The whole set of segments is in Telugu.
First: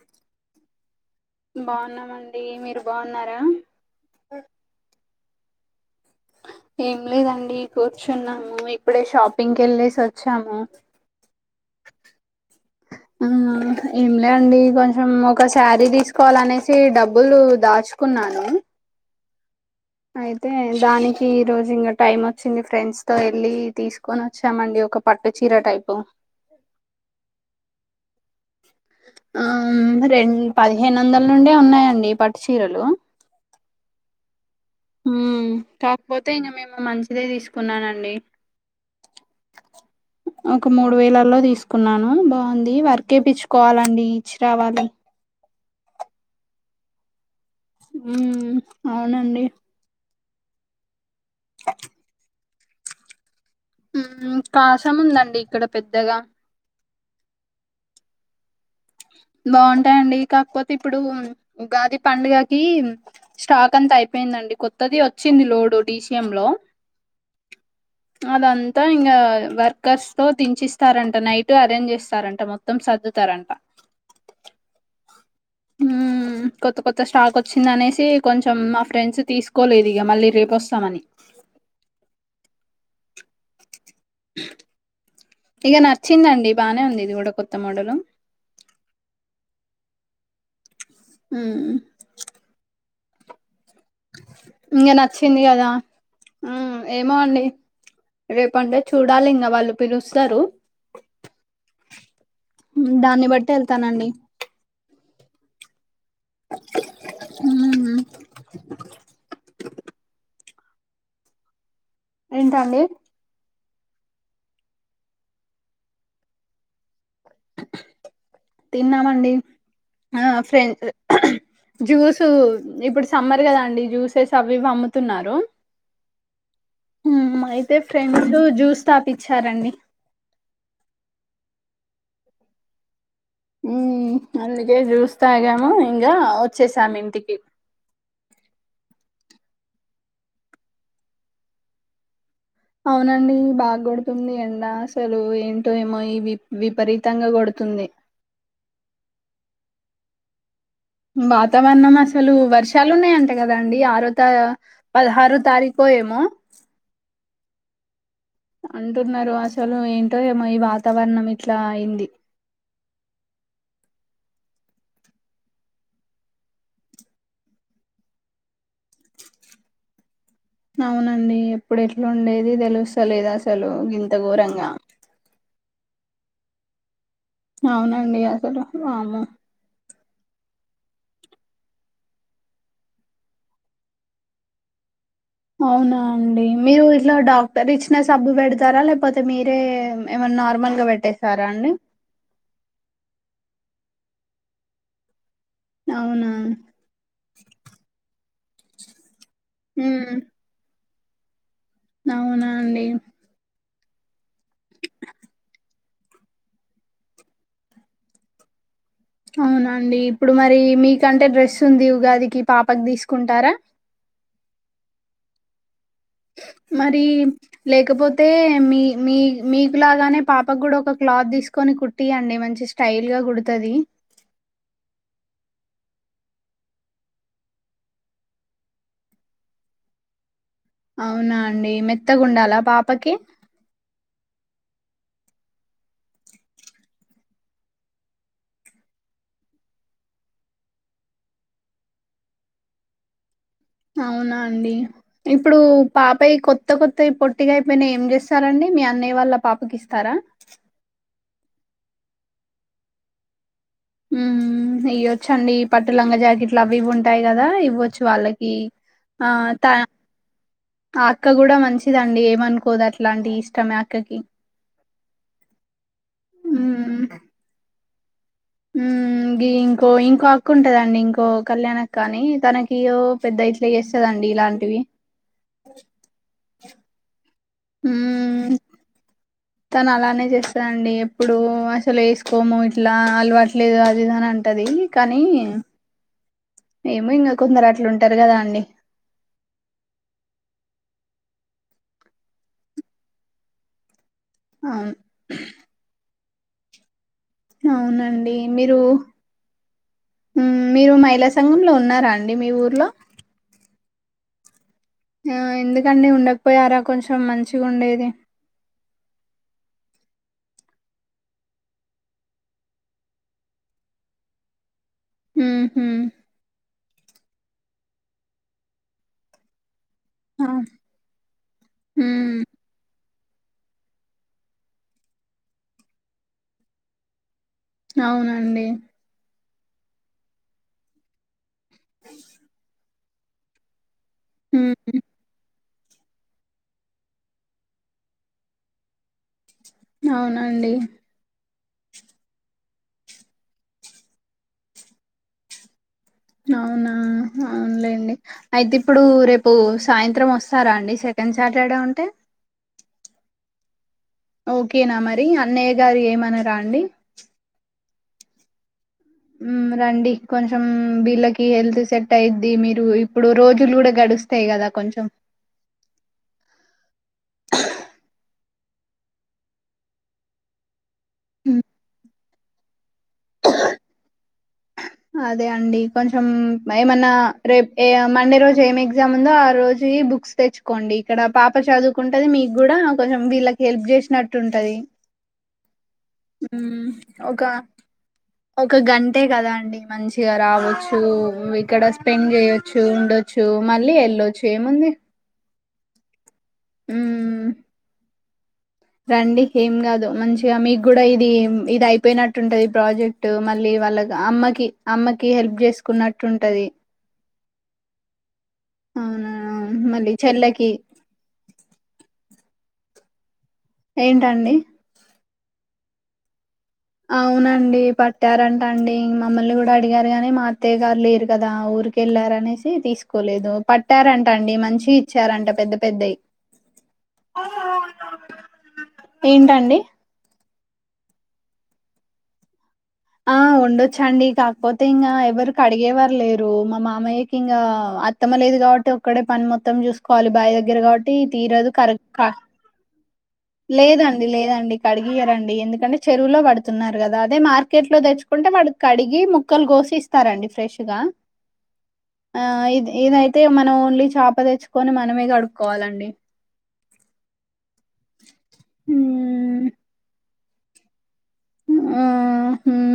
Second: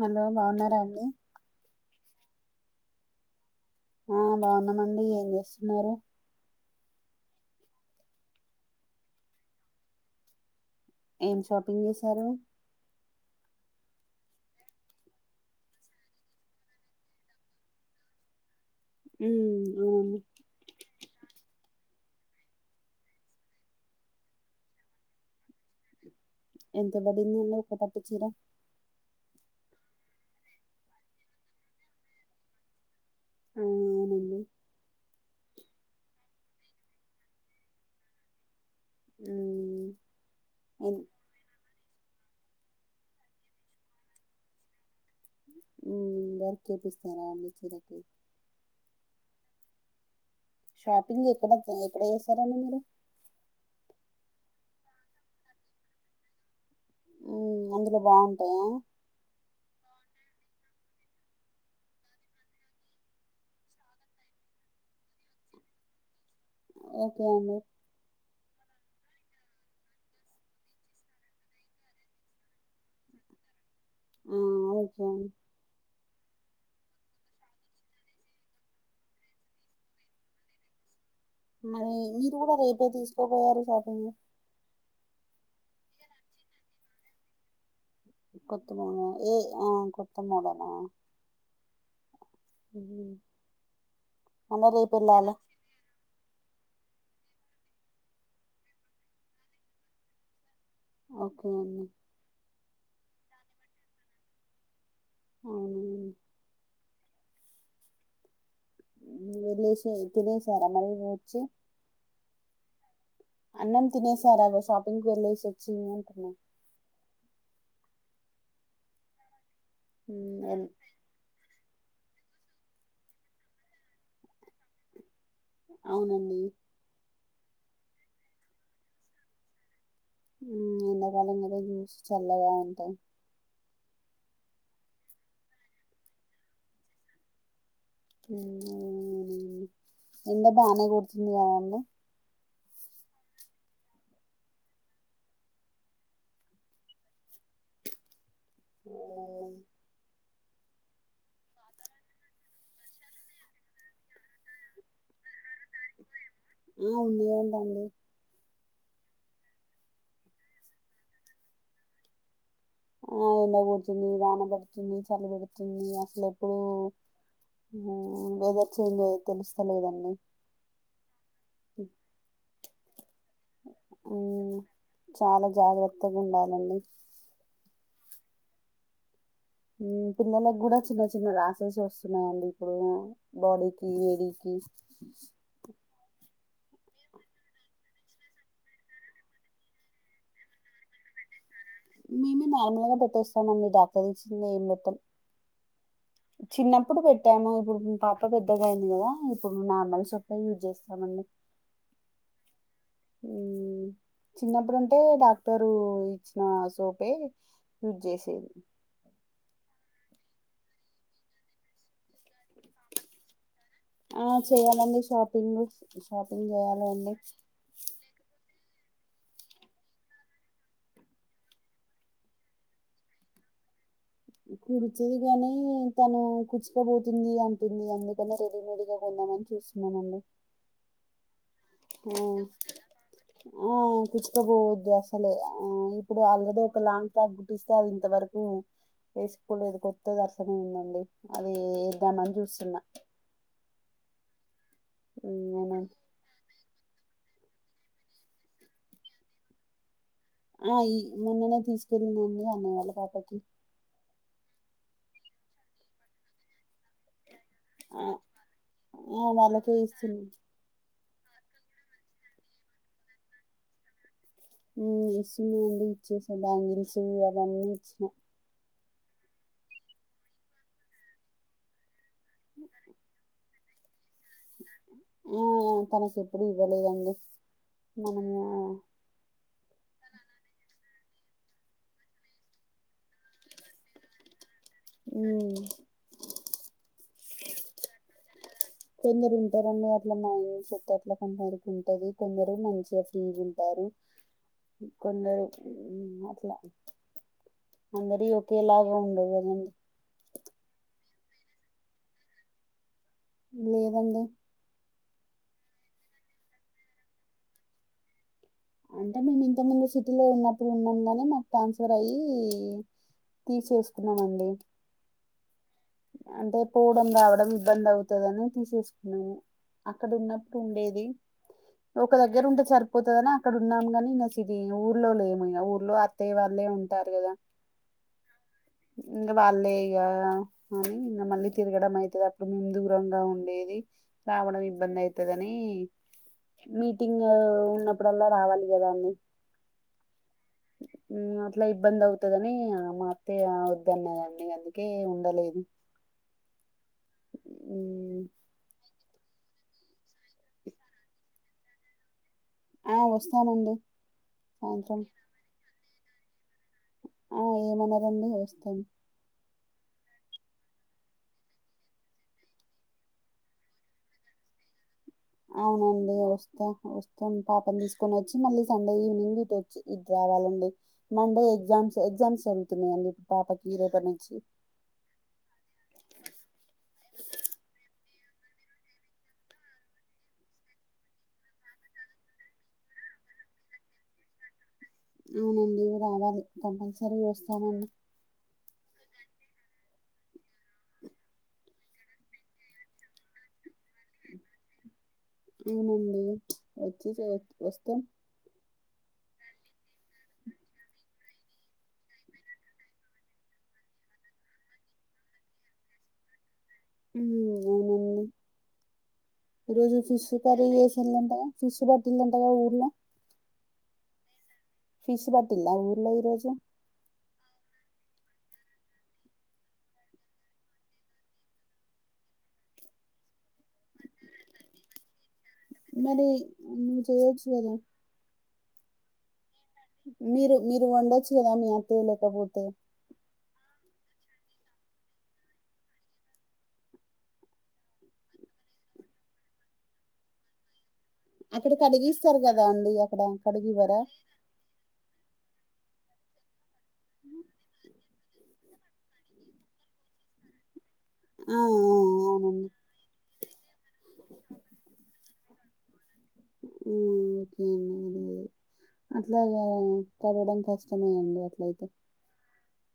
హలో బాగున్నారా అండి బాగున్నామండి మీరు బాగున్నారా ఆ బాగున్నామండి ఏం చేస్తున్నారు ఏం లేదండి కూర్చున్నాము ఇప్పుడే షాపింగ్ ఎళ్లేసి వచ్చాము ఏం షాపింగ్ చేశారు మ్ ఏంలే అండి కొంచెం ఒక శారీ తీసుకోవాలనేసి డబ్బులు దాచుకున్నా నాను ఉమ్ అవునండి అయితే దానికి ఈ రోజు ఇంగా టైమ్ వచ్చింది ఫ్రెండ్స్ తో వెళ్ళి తీసుకొని వచ్చామండి ఒక పట్టు చీర టైపు ఎంత పడిందండి ఒ ఒక పట్టు చీర ఆ రెం పదిహేను వందల నుండే ఉన్నాయండి పట్టు చీరలు ఆ అవునండి ఉ కాకపోతే ఇంగా మేము మంచిదే తీసుకున్నానండి ఉమ్ ఒక మూడు ఎన్ వేలల్లో తీసు కున్నాను బాగుంది వర్క్ వేయించుకోవాలండి ఇచ్చి రావాలి మ్ వర్క్ ఎపిస్తారా మీర్ ఉమ్ అవునండి షాపింగ్ ఎక్కడ ఎక్కడ చేశారండి మీరు ఉ కాషమ్ ఉందండి ఇక్కడ పెద్దగా మ్ అందులో బాగుంటాయా బాగుంటాయిండి కాకపోతే ఇప్పుడు ఉగాది పండు గకి స్టాక్ అంతా అయిపోయింది అండి కొత్తది వచ్చింది లోడ్ డిసఎం లో ఓకే అండి అదంతా ఇంకా వర్కర్స్ తో దించిస్తారంట నైట్ అరేంజ్ చేస్తారంట మొత్తం సదు ఇస్తారంట ఆ ఓకే మ్మ్ [inaudible] కొత్త కొత్త స్టాక్ వచ్చింది అనేసి కొంచెం మా ఫ్రెండ్స్ తీసుకోలేదు ఇగా మళ్ళీ రేపొస్తామని మరి మీరు గూడా రేపే తీసుకోపోయారు సార్ ఇగా నచ్చిందండి బానే ఉంది ఇది కూడా కొత్త మోడలు కొత్తమోడల్ ఏ ఆ కొత్త మెడలా ఉమ్ [unintelligible] మళ్ళా ఇంగా రేపు వెళ్ళాలా నచ్చిందిగదా ఏమో అండి రేపు అంటే చూడాలి ఇంకా వాళ్ళు పిలుస్తారు ఓకే అండి దాన్ని బట్టి వెళ్తానండి అవునా మ్మ్ హ్హ్ లేసి ఇప్పుడు ఒకటేసారా మళ్ళీ వచ్చి ఏంటండి అన్నం తినేేశారా షాపింగ్ కు వెళ్ళేసి వచ్చి ఇగా అంటున్నా తిన్నామండి ఆ ఉమ్, ఎల్- ఫ్రెంచ్ జ్యూస్ ఇప్పుడు సమ్మర్ కదండీ జ్యూసెస్ అవి ఇవి అమ్ముతున్నారు అవునండి మ్మ్ అయితే ఫ్రెండ్స్ జ్యూస్ తాపిచ్చారండి ఎంతకాలం కదా జ్యూస్ చల్లగా ఉంటదని మ్మ్ అందుకే జ్యూస్ తాగాము ఇంగా వచ్చేసాము ఇంటికి ఎండ బానే కొడుతోంది కదండీ అవునండి బాగా కొడుతుంది ఎండ అసలు ఏంటో ఏమో వ విపరీతంగా కొడు తుంది వాతావరణం అసలు వర్షాలు ఉన్నాయంటే కదండి ఆరో పదహారో తారీకు ఏమో ఉంది అంటా అండి అంటున్నారు అసలు ఏంటో ఏమో ఈ వాతావరణం ఇట్లా అయింది ఆ ఎండగోడుతుంది వానబడుతుంది చలి పెడుతుంది అసలు ఎప్పుడూ వెదర్ చేంజ్ తెలుస్తలేదండీ అవునండి ఎప్పుడు ఎట్లా ఉండేది తెలుస్తలేదు అసలు ఇంత ఘోరంగా కొత్తగా ఉండాలండి అవునండి అసలు వామ్మో పిల్లలకి కూడా చిన్న చిన్న రాసెస్ వస్తున్నాయండి ఇప్పుడు బాడీకి వేడీకి అవునా అండి మీరు ఇట్లా డాక్టర్ ఇచ్చిన సబ్బు పెడతారా లేకపోతే మీరే ఏమన్నా నార్మల్ గా పెట్టేేస్తారా అండి మేము నార్మల్ గా పెట్టేస్తామండి డాక్టర్ ఇచ్చింది ఏం పెట్టం అవునా తనేమో ఇప్పుడు పాప పెద్దగా అయింది కదా ఇప్పుడు నార్మల్ ఉమ్ సొప్ యూజ్ చేస్తామండి అవునా అండి చిన్నప్పుడంటే డాక్టరు ఇచ్చిన సోపే ఫీడ్ చేసేది అవునండి ఇప్పుడు మరి మీకంటే డ్రెస్ ఉంది ఉగాదికి పాపకి తీసుకుంటారా ఆ చేయ్యాలండి షాపింగ్ షాపింగ్ మరి చేయాలండి లేకపోతే మీ మీ మీకులాగానే పాపకు కూడా ఒక క్లాత్ తీసుకొని కుట్టియండి మంచి స్టైల్ గా కుడుతది కుడుతది గాని తను కుచ్చుకబోతుంది అంటుంది అందుకని రెడీమేడ్ గా కొన్నా భోజనం చేస్తున్నానండి అవునా అండి మెత్తగా ఉండాలా పాపకి వద్దు అసలే ఆ ఇప్పుడు ఆల్రెడీ ఒక లాంగ్ ఫ్రాక్ కుట్టిస్తే అది ఇంతవరకు వేసుకోలేదు కొత్తది అట్లనే ఉందండి అది ఏద్దామని చూస్తున్నా అవునా అండి ఇప్పుడు ఉమ్, నేను పాపయి కొత్త కొత్త కొత్తవి పొట్టిగా అయిపోయినా ఏం చేస్తారండి మీ అన్నయ వాళ్ళ పాపకి ఇస్తారా ఆ మొన్ననే తీసుకెళ్ళింది అన్నయ్య వాళ్ళ పాపకి హ్హ్ వేయ్యొచ్చండి పట్టులంగ జాకెట్లు అవి ఇవి ఉంటాయి వారికి ఇవ్వచ్చు ఆ వాళ్ళకి ఆ త వాళ్ళకే ఇస్తున్నా ఆ అక్క కూడా మంచిదండి ఏమనుకోదు అట్లా అంటి ఇష్టమే అక్కకి ఇస్తున్నా అండి ఇచ్చేసా బాంగిల్స్ అవన్నీ ఇచ్చిన ఇ ఇంకో ఇంకో అక్క ఉంటదండి ఇంకో కళ్యాణ్ అక్క అని తనకిో పెద్దయి ఆ తనకి ఎప్పుడు ఇవ్వాళేదండి మనము మ్మ్ తను అలానే చేస్తానండి ఎప్పుడు అసలు వేసుకోము ఇట్లా అలవట్లేదు అదిదని అంట ఉంటది కానీ ఉమ్ మేము ఇంకా కొందరు అట్ల ఉంటారు కదా అండి కొందరు ఉంటారండి అట్లా మా ఇం చెట్ అట్లా కొంతరికి ఉంటంది కొందరు మంచిగా ఫ్రీజ ఉంటారు అవును కొన్ని అ ట్లా అవునండి మీరు ఉండవు కదండి మీరు మైలా సంగంలో ఉన్నారా అండి మీ ఊర్లో లేదండి ఆ ఎందుకండి ఉండకపోయారా కొంచెం మంచిగా ఉండేది అంటే మేము ఇంతకుముందు సిటీలో ఉన్నప్పుడు ఉన్నాము కానీ మాకు ట్రాన్స్ఫర్ అయ్యి తీసేసుకున్నామండి మ్మ్ హ్మ్ అంటే పోవడం కావడం ఇబ్బంది అవుతుందని తీసేసుకున్నాము అక్కడ ఉన్నప్పుడు ఉండేది ఒక హ్మ్. దగ్గరు ఉంటే సరిపోతుదనా అక్కడ ఉన్నాము కాని నచ్చది ఊర్లో లే ఏమైనా ఊర్లో అత్త్య వాళ్ళే ఉంటారు కదా అవునా అండి ఇంగ వాళ్ళే ఇక అని నిన్న మళ్ళీ తిరగడం అయితది అప్పుడు ముందు ద్రంగా ఉండేది రావడం ఇబ్బంది హ్మ్. అయితదని మీటింగ్ ఉన్నప్పుడల్లా రావాలి కదా అన్డి అవునండి ఇట్లా ఇబ్బంది అవుతుందని ఆ మా అత్త్య వద్దన్నదాంన్ని అందుకే ఉండలేదు అవునా అవునులేండి మ్ అయితే ఇప్పుడు రేప్ ప్పు సాయంత్రం వస్తారా అండి సెకండ్ సాటర్డే ఉంటే ఆ వస్తామండి ఓకేనా సాయంత్రం మరి అన్నయ్య గారు ఏమనరా అండి సండే వస్తాను రండి కొంచెం వీళ్ళకి హెల్త్ సెట్ అయిద్ది మీరు ఇప్పుడు రోజులు కూడా గడుస్తాయి కదా కొంచెం అవునండి వస్తా వస్తాం పాపం తీసుకొని వచ్చి మళ్ళీ సండే ఈవినింగ్ ఇటుొచ్చి ఇట్ రావాలండి మండే హ్మ్. ఎగ్జామ్స్ ఎగ్జామ్స్ జరుగుతున్నాయండి పాపకి రేపటి నుంచి అదే అండి కొంచం ఏమన్నా రేపు ఏ మండే రోజు ఏం ఎగ్జామ్ ఉందో ఆ రోజు బుక్స్ తెచ్చుకోండి ఇక్కడ పాప చదువుకుంటది మీకు కూడా కొంచెం వీళ్ళకి హెల్ప్ చేసినట్టుంటది అవునండి రావాలి కంపల్సరీ ఒక వస్తామండి ఒక గంటే కదా అండి మంచిగా రావచ్చు ఇక్కడ స్పెండ్ చేయొచ్చు ఉండొచ్చు మళ్ళీ వెళ్ళొచ్చు ఏముంది అవునండి వచ్చి చే మ్మ్ వస్తాం రండి ఏం కాదు మంచిగా మీకు కూడా ఇది ఇది అయిపోయినట్టుంటది ప్రాజెక్ట్ మళ్ళీ వాళ్ళకు అమ్మకి అమ్మకి హెల్ప్ చేసుకున్నట్టుంటది అవునా ఈ రోజు మళ్ళీ ఫిష్ కర్రీ చెల్లకి చేసిళంట కదా ఫిష్ పెట్టిండ్రా ట ఊర్లో ఏంటండి ఫిష్ పట్టిన్ డా ఊర్లో ఈ రోజు అవునండి పట్టారంట అండి మమ్మల్ని కూడా అడిగారు గాని మా అత్తయ్య గారు లేరు కదా ఊర్ కెళ్లారనేసీ తీసుకోలేదు పట్టారంట అండి మంచియి ఇచ్చారంట పెద్ద పెద్దయి మరి నువ్వు చేయొచ్చు కదా ఏంటండి మీరు మీరు వండొచ్చు కదా అండి మీ అత్తయ్య లేకపోతే ఆ ఉండొచ్చండి కాకపోతే ఇంకా ఎవరరూ కడిగేవారు లేరు మా మామయ్యకి ఇంగా అత్తమ లేదు కాబట్టి ఒక్కడే పని మొత్తం చూసుకోవాలి బాయ దగ్గర కాబ తీరదు అక్కడ కరక్క కడిగిస్తారు కదా అండి అక్కడ కడిగివ్వరా లేదండి లేదండి కడి ఇయర అండి ఎందుకంటే చెరువులో పడుతున్నారు కదా అదే మార్ కేజీలు లో తెచ్చుకుంటే వాడికి కడిగి ముక్కలు కోసి ఇస్తారండి ఫ్రెష్ గా ఆ, ఆ, ఆ అవునండి ఇది ఏదై తే మనం ఓన్లీ చేప తెచ్చుకొని మనమే కడుక్కోవాలండి ఉ హ్మ్. అట్లాగే కడగడం కష్టమే అండి అట్లయితే ఆ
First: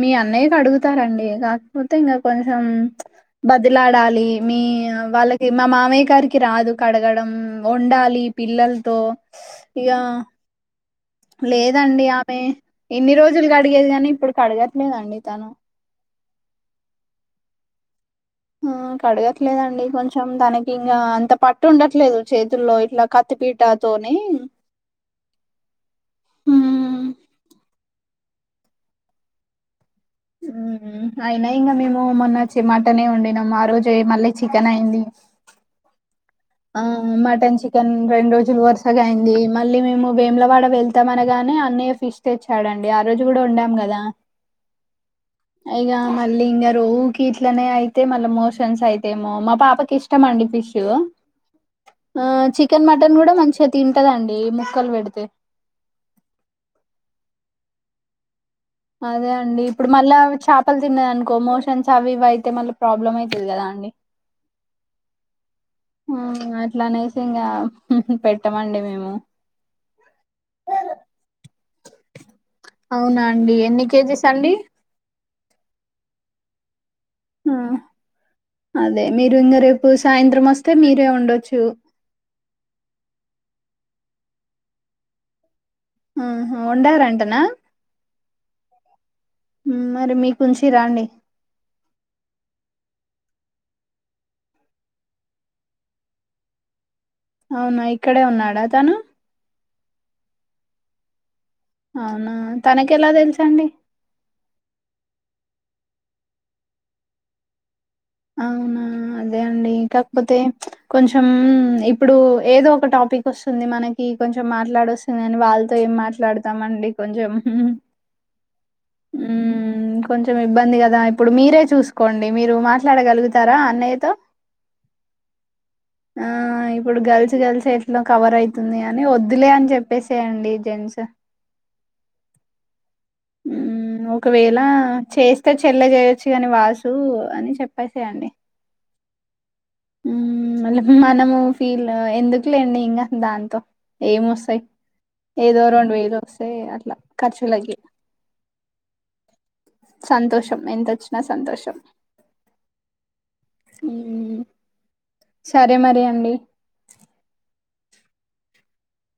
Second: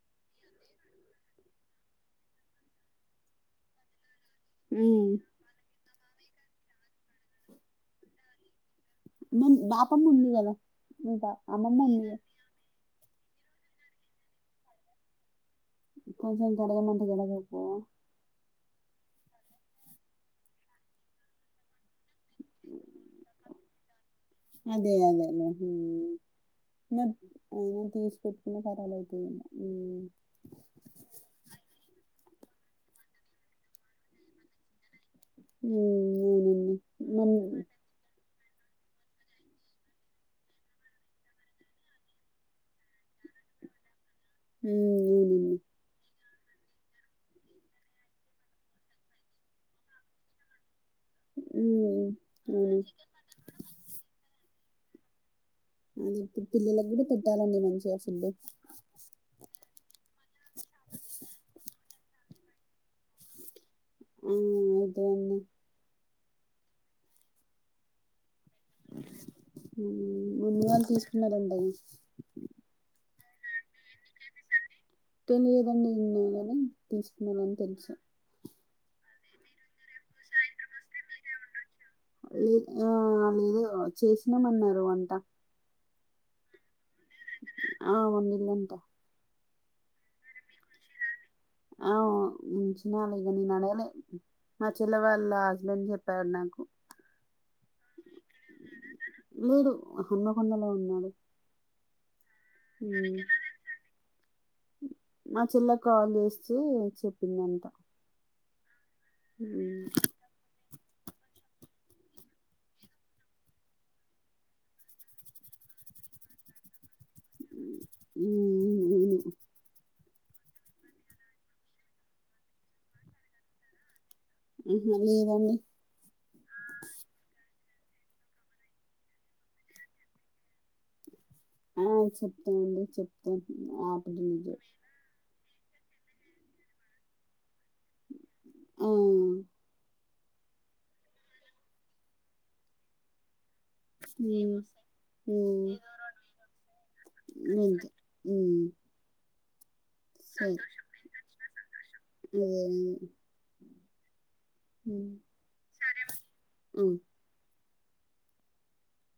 మీ అన్నయ్యకి అడుగుతారంండి కాకపోతే ఇంకా కొంచెం బదిలాడాలి మీ ఉమ్. వాళ్ళకి మా మామయ్య గారికి రాదు కడగడం వండాలి పిల్లలు మీ బాపమ్మ ఉంది కదా ఇంకా అమ్మమ్మ లేదండి ఉంది ఆమె ఎన్ని రోజులు అడిగేది కానీ ఇప్పుడు కడగట్లేదండి తను కొంచెం కడగంటి అంటే కడగకపోవ ఆ కడగట్లేదండి కొంచెం తనకి ఇంగా అంత పట్టు ఉండట్లేదు చేతుల్లో ఇట్లా కత్తిపీటాతోని అదే అదే మరి తీసి పెట్ నా కడగలేక పోయిన ఇగ అయినా ఇంకా మేము మొన్న మటనే వండినాం ఆ రోజే మళ్ళీ చికెన్ అయింది ఉ ఆ మటన్ చికెన్ రెం రోజు వరుసగా అయింది మళ్ళీ మేము వేములవాడ వెళ్తాంమనగానే అన్నయ ఫిష్ తెచ్చాడండి ఆ రోజు కూడా వండాం గదా ఉవు మళ్ళీ ఇంకా రో కీట్లనే అయితే మళ్ళీ మోషన్స్ అయితేమో మా పాపకి ఇష్టం అండి పిష్ ఉమ్, ఆ అవును చికెన్ మటన్ కూడా మంచిగా తింటదండి ముక్కలు పెడితే అది ఇప్పుడు పిల్లలకు కూడా పెట్టాలండి మంచిగా ఫుడ్ అదే అండి ఇప్పుడు మళ్ళా చేపలు తిన్నద అనుకో మోషన్స్ అవి ఇవి అయితే మళ్ళా ప్రాబ్లమ్ అవుతుది కదా అండి అ అవుతదండి ఆ అట్లానేసి ఇంకా పెట్ ముందు వాళ్ళు తీసుకున్నంటగా అవునా అండి ఎన్ని కేజీస్ అండి తెలియదండి నిన్న కానీ తీసుకున్నానుని ఆ. తెలుసు అదే మీరు ఇంగ రేపు సాయంత్రం వస్తే మీరే ఉండొచ్చు లేదు ఆ లేదు చేసినామన్నారు వంట ఊ హు వండారంటనా ఉలంద ఊ మరి మీకుచిర్ర రండి అవు ఉంచినాలే ఇక నేను అడగలే మా చెల్ల వాళ్ళ హస్బెండ్ చెప్పారు నాకు అవునా ఇక్కడే ఉన్నాడా తను లేడు హన్మకొండలో ఉన్నాడు అవునా తనకి ఎలా మ్మ్ తెలుసండి చిల్ల కాల్ జేస్తే చెప్పిందంట అవునా అదే అండి మ్మ్ కాకపోతే కొంచెం ఇప్పుడు ఏదో ఒక టాపిక్ వస్తుంది మనకి కొంచెం మాట్లాడొస్తుంది అని వాళ్ళతో మాట్లాడుతామండి కొంచెం ఊ కొంచెం ఇబ్బంది కదా ఇప్పుడు మీరే చూసుకోండి మీరు మాట్లాడగలుగుతారా అన్నయ్యతో ఆహా లేదండి ఆ ఇప్పుడు గల్స్ గల్సే ఏట్ లో కవర్ అయితుంది అని వద్దులే అని చెప్పేసేయంండి జెంట్స్ ఆ చెప్తానండి చెప్తా ఆపిట్ నిజ చెల్ల చేయొచ్చు కాని వాసు అని చెప్ ఆ ఉమ్ మల్ల మనము ఫీల్ ఎందుకులేండి ఇంగ దాంతో ఏం మ్మ్ వస్తాయి ఏదో మ్మ్ రెండు వేలు వస్తాయి అట్లా ఖర్చులకి ఉ సంతోషం ఎంతొచ్చినా సంతోషం అదే అదే మ్ ఉ మ్మ్ సరే మరి అండి మ్మ్